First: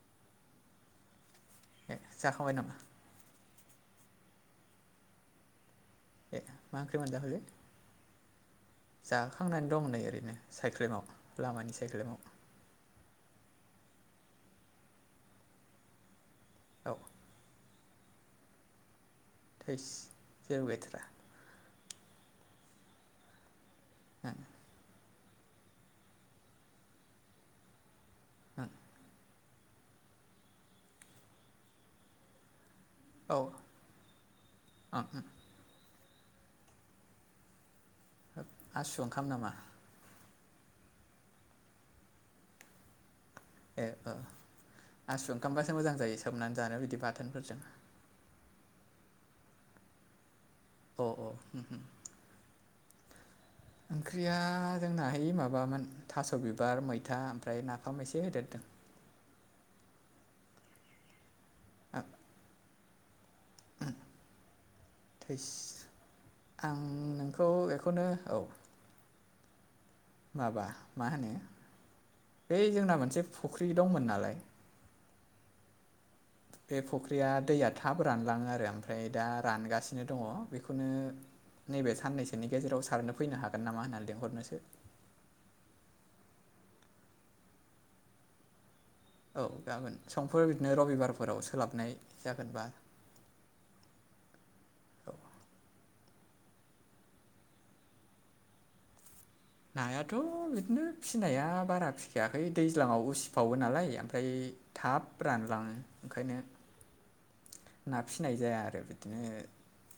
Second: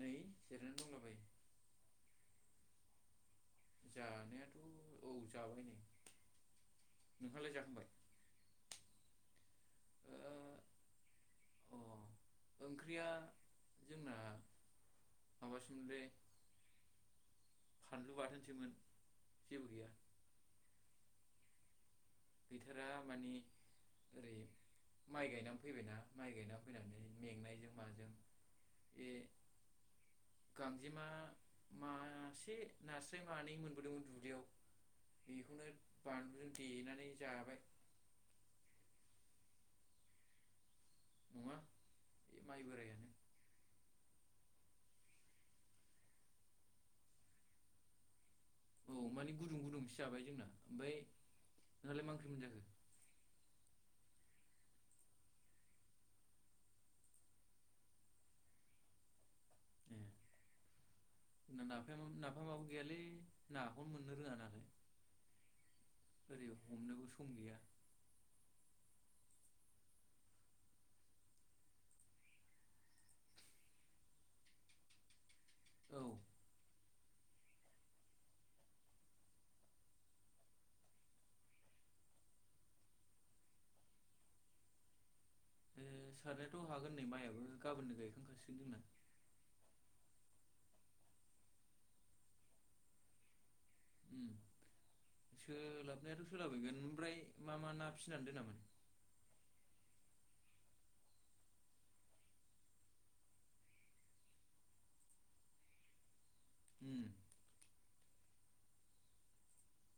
नै जिरनानै दंलाबायो। ए जाखांबाय नामा? जानायाथ' औ जाबाय नै। ए मा ओंख्रि मोनजाखोलै? नोंहालाय जाखांबाय जाखांनानै दं नै ओ ओरैनो सायख्लेमाव लामानि अ सायख्लेमाव, ओंख्रिया जोंना माबासोमोनलै। औ फानलु बाथोनसोमोन। जेबो थाइस गैया जेबो गैथारा। गैथारा माने ओरै, ओं माइ गायनानै फैबायना माइ गायनानै फैनानै मेंनायजों माजों ओं बे, गांजेमा मासे, नास्राय औ मानै मोनबोदोंमोन दुब्लियाव ओं ओं बेखौनो बानलुजों देनानै जाबाय। आसु ओंखाम नामा? नङा बे माइ बोरायानो। ए ओ आसु ओंखामबासो मोजां जायो सोमनानै जानो बिदि बाथोनफोरजों। औ माने गुदुं गुदुंसो जाबाय जोंना। ओमफ्राय अ अ नोंहालाय मा ओंख्रै मोनजाखो? ओंख्रिया जोंनाहाय माबामोन थास' बिबार मैथा ओमफ्राय नाफाम एसे होदेरदों। ए ओ नाफाम नाफामाबो गैयालै नाखौनो मोननो रोङा नालाय। थैस ओरै आं हमनोबो सम नोंखौ गैया इखौनो। माबा मा होनो बै जोंना मोनसे फुख्रि दंमोन नालाय। औ बे फुख्रिया दैया थाब रानलाङो आरो ओमफ्राय दा रानगासिनो दङ बेखौनो, नैबे साननैसोनि गेजेराव सारनो फैनो हागोन नामा होननानै लिंहरनोसो। ए सारनायाथ' हागोन नै माइयाबो गामोननो गायखांखासिगोन जोंना। औ गाबोन समफोर बिदिनो रबिबारफोराव सोलाबनाय जागोनबा उम औ सोलाबनायाथ' सोलाबाहैगोन ओमफ्राय मा मा ना फिनानै दोनामोन? नायाथ' बिदिनो फिनाया बारा फिखायाखै दैज्लाङावबो उसिफावो नालाय ओमफ्राय थाब रानलाङो ओंखायनो उम ना फिसिनाय जाया आरो बिदिनो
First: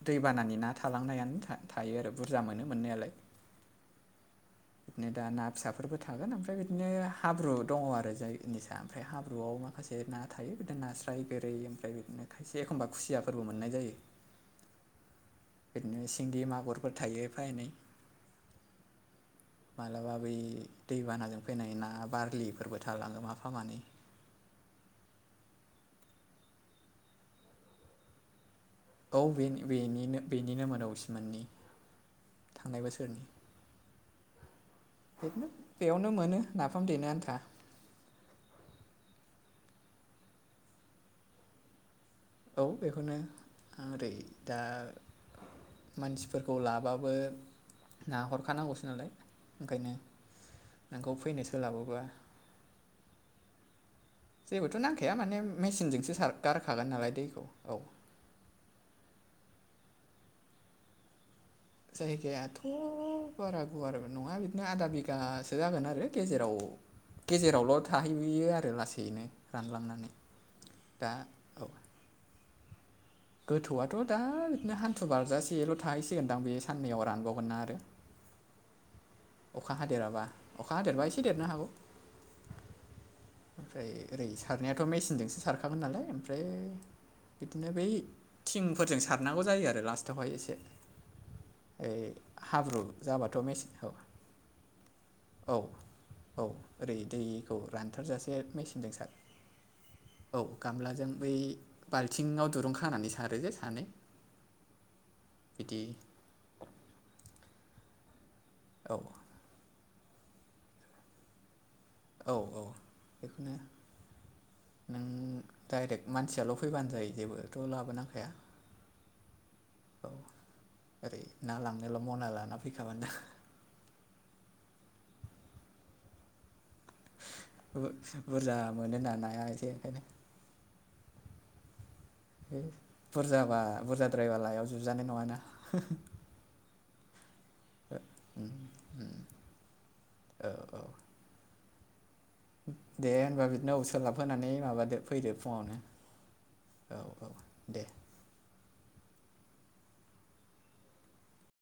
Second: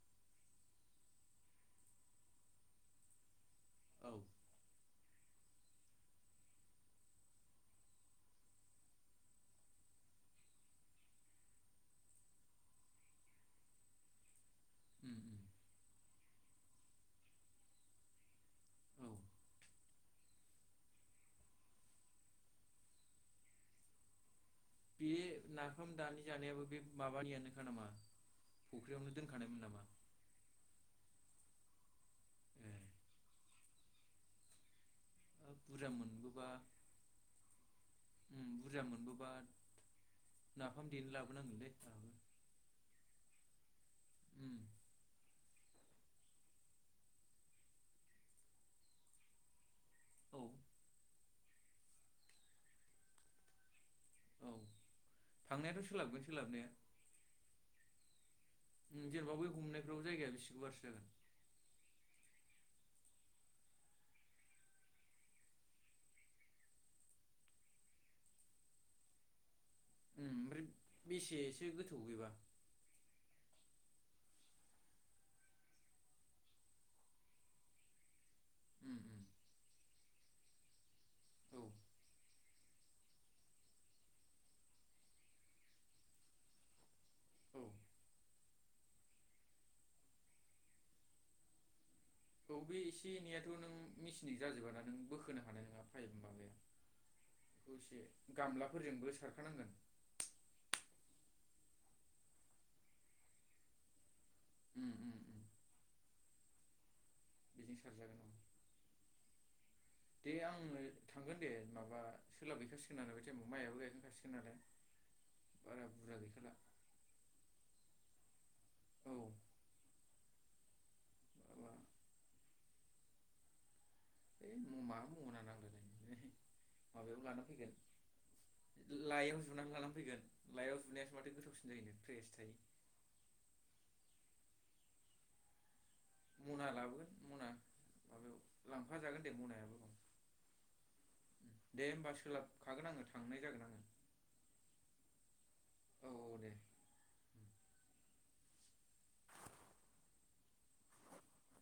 दैबानानि ना थालांनायानो था-थायो आरो बुरजा मोनो मोननायालाय। औ [inaudible] बिनो दा ना फिसाफोरबो थागोन ओमफ्राय बिदिनो हाब्रु दङ आरो जायनिसा ओमफ्राय हाब्रुआव माखासे ना थायो बिदिनो नास्राय गोरै ओमफ्राय बिदिनो खायसे एखमबा खुसियाफोरबो मोननाय जायो। उम उम बिदिनो सिंगि मागुरफोर थायो एफा एनै। औ मालाबा बै दैबानाजों फैनाय ना बारलिफोरबो थालाङो माफा मानै। बे नाफाम दानि जानायाबो बे माबानियानोखा नामा? फुख्रियावनो औ बे दोनखानायमोन नामा बेनिनो बेनिनो मदाव सिमोननि ए थांनाय बोसोरनि। बिदिनो हाब बुरजा बेयावनो मोनो नाफाम देनो आन्था। ओम बुरजा मोनबोबा नाफाम देनो लाबोनांगोन लै आंहाबो। औ बेखौनो ओरै उम दा मानसिफोरखौ लाबाबो नाहरखानांगौसो नालाय ओंखायनो औ खौ फैनो सोलाबोबा औ जेबोथ‌' नांखाया माने थांनायाथ' मेसिनजोंसो सोलाबगोन सार सोलाबनाया गारखागोन नालाय दैखौ। औ ओम जेनेबा बै गुमनायफ्राव जायगाया बेसे गुवारसो जागोन? जायगायाथ' बारा गुवारबो नङा बिदिनो आधा बिगासो जागोन आरो गेजेराव गेजेरावलाय थाहैयो आरो लासैनो रानलांना। ओम ओमफ्राय बेसेसो गोथौ बेबा? गोथौआथ' दा बिदिनो हान्थु बारजासेल' थाहैसिगोनदां बे साननैआव रानबावगोनना आरो। उम हुम। अखा हादेराबा अखा हादेरबा एसे देरनो औ हागौ। ओमफ्राय ओरै सारनायाथ' मेचिनजोंसो सारखामोन नालाय ओमफ्राय औ बिदिनो बै थिंफोरजों सारनांगौ जायो आरो लास्टावहाय एसे ओ औ बे एसे एनैआथ' नों मिसिनजों जाजोबाना नों बोखोनो औ हानाय नङा फाइबनि औ माबाया। ओरै दैखौ बेखौ एसे रानथारजासे मेचिनजों सार गामलाफोरजोंबो सारखानांगोन। औ गामलाजों बै बाल्थिंआव दुरुं खानानै सारो जे सानै। उम उम उम बिदि बिजों सारजागोन ओं। औ दे आंनो थांगोन दे माबा औ औ सोलाब हैखासिगोन आङो बे टाइमाव बेखौनो माइआबो गायखांखासिगोन नालाय। नों बारा डाइरेक्ट बुरजा गैखाला मानसियाल' फैबानो जायो जेबोथ' लाबोनांखाया। औ औ ओरै ना माबा लांनोल' मना लाना फैखाबानो है मा मना नांगोलै। माबायाव लानानै फैगोन बुरजा मोनोना लाइयाव नाया एसे जुनानै लानानै ओंखायनो फैगोन। लाइआव जुनायासो माथो गोथावसिन जायोनो फ्रेस थायो। बुरजाबा बुरजाद्रायबा लाइयाव जुजानाय नङादां। मना लाबोगोन मना उम उम लांफाजागोन दे मनायाबो। औ औ। दे होमबा सोलाब खागोन आङो दे थांनाय होनबा जागोन बिदिनो औ आङो सोलाबहोनानै माबादो फैदो फुङावनो औ औ दे। औ औ दे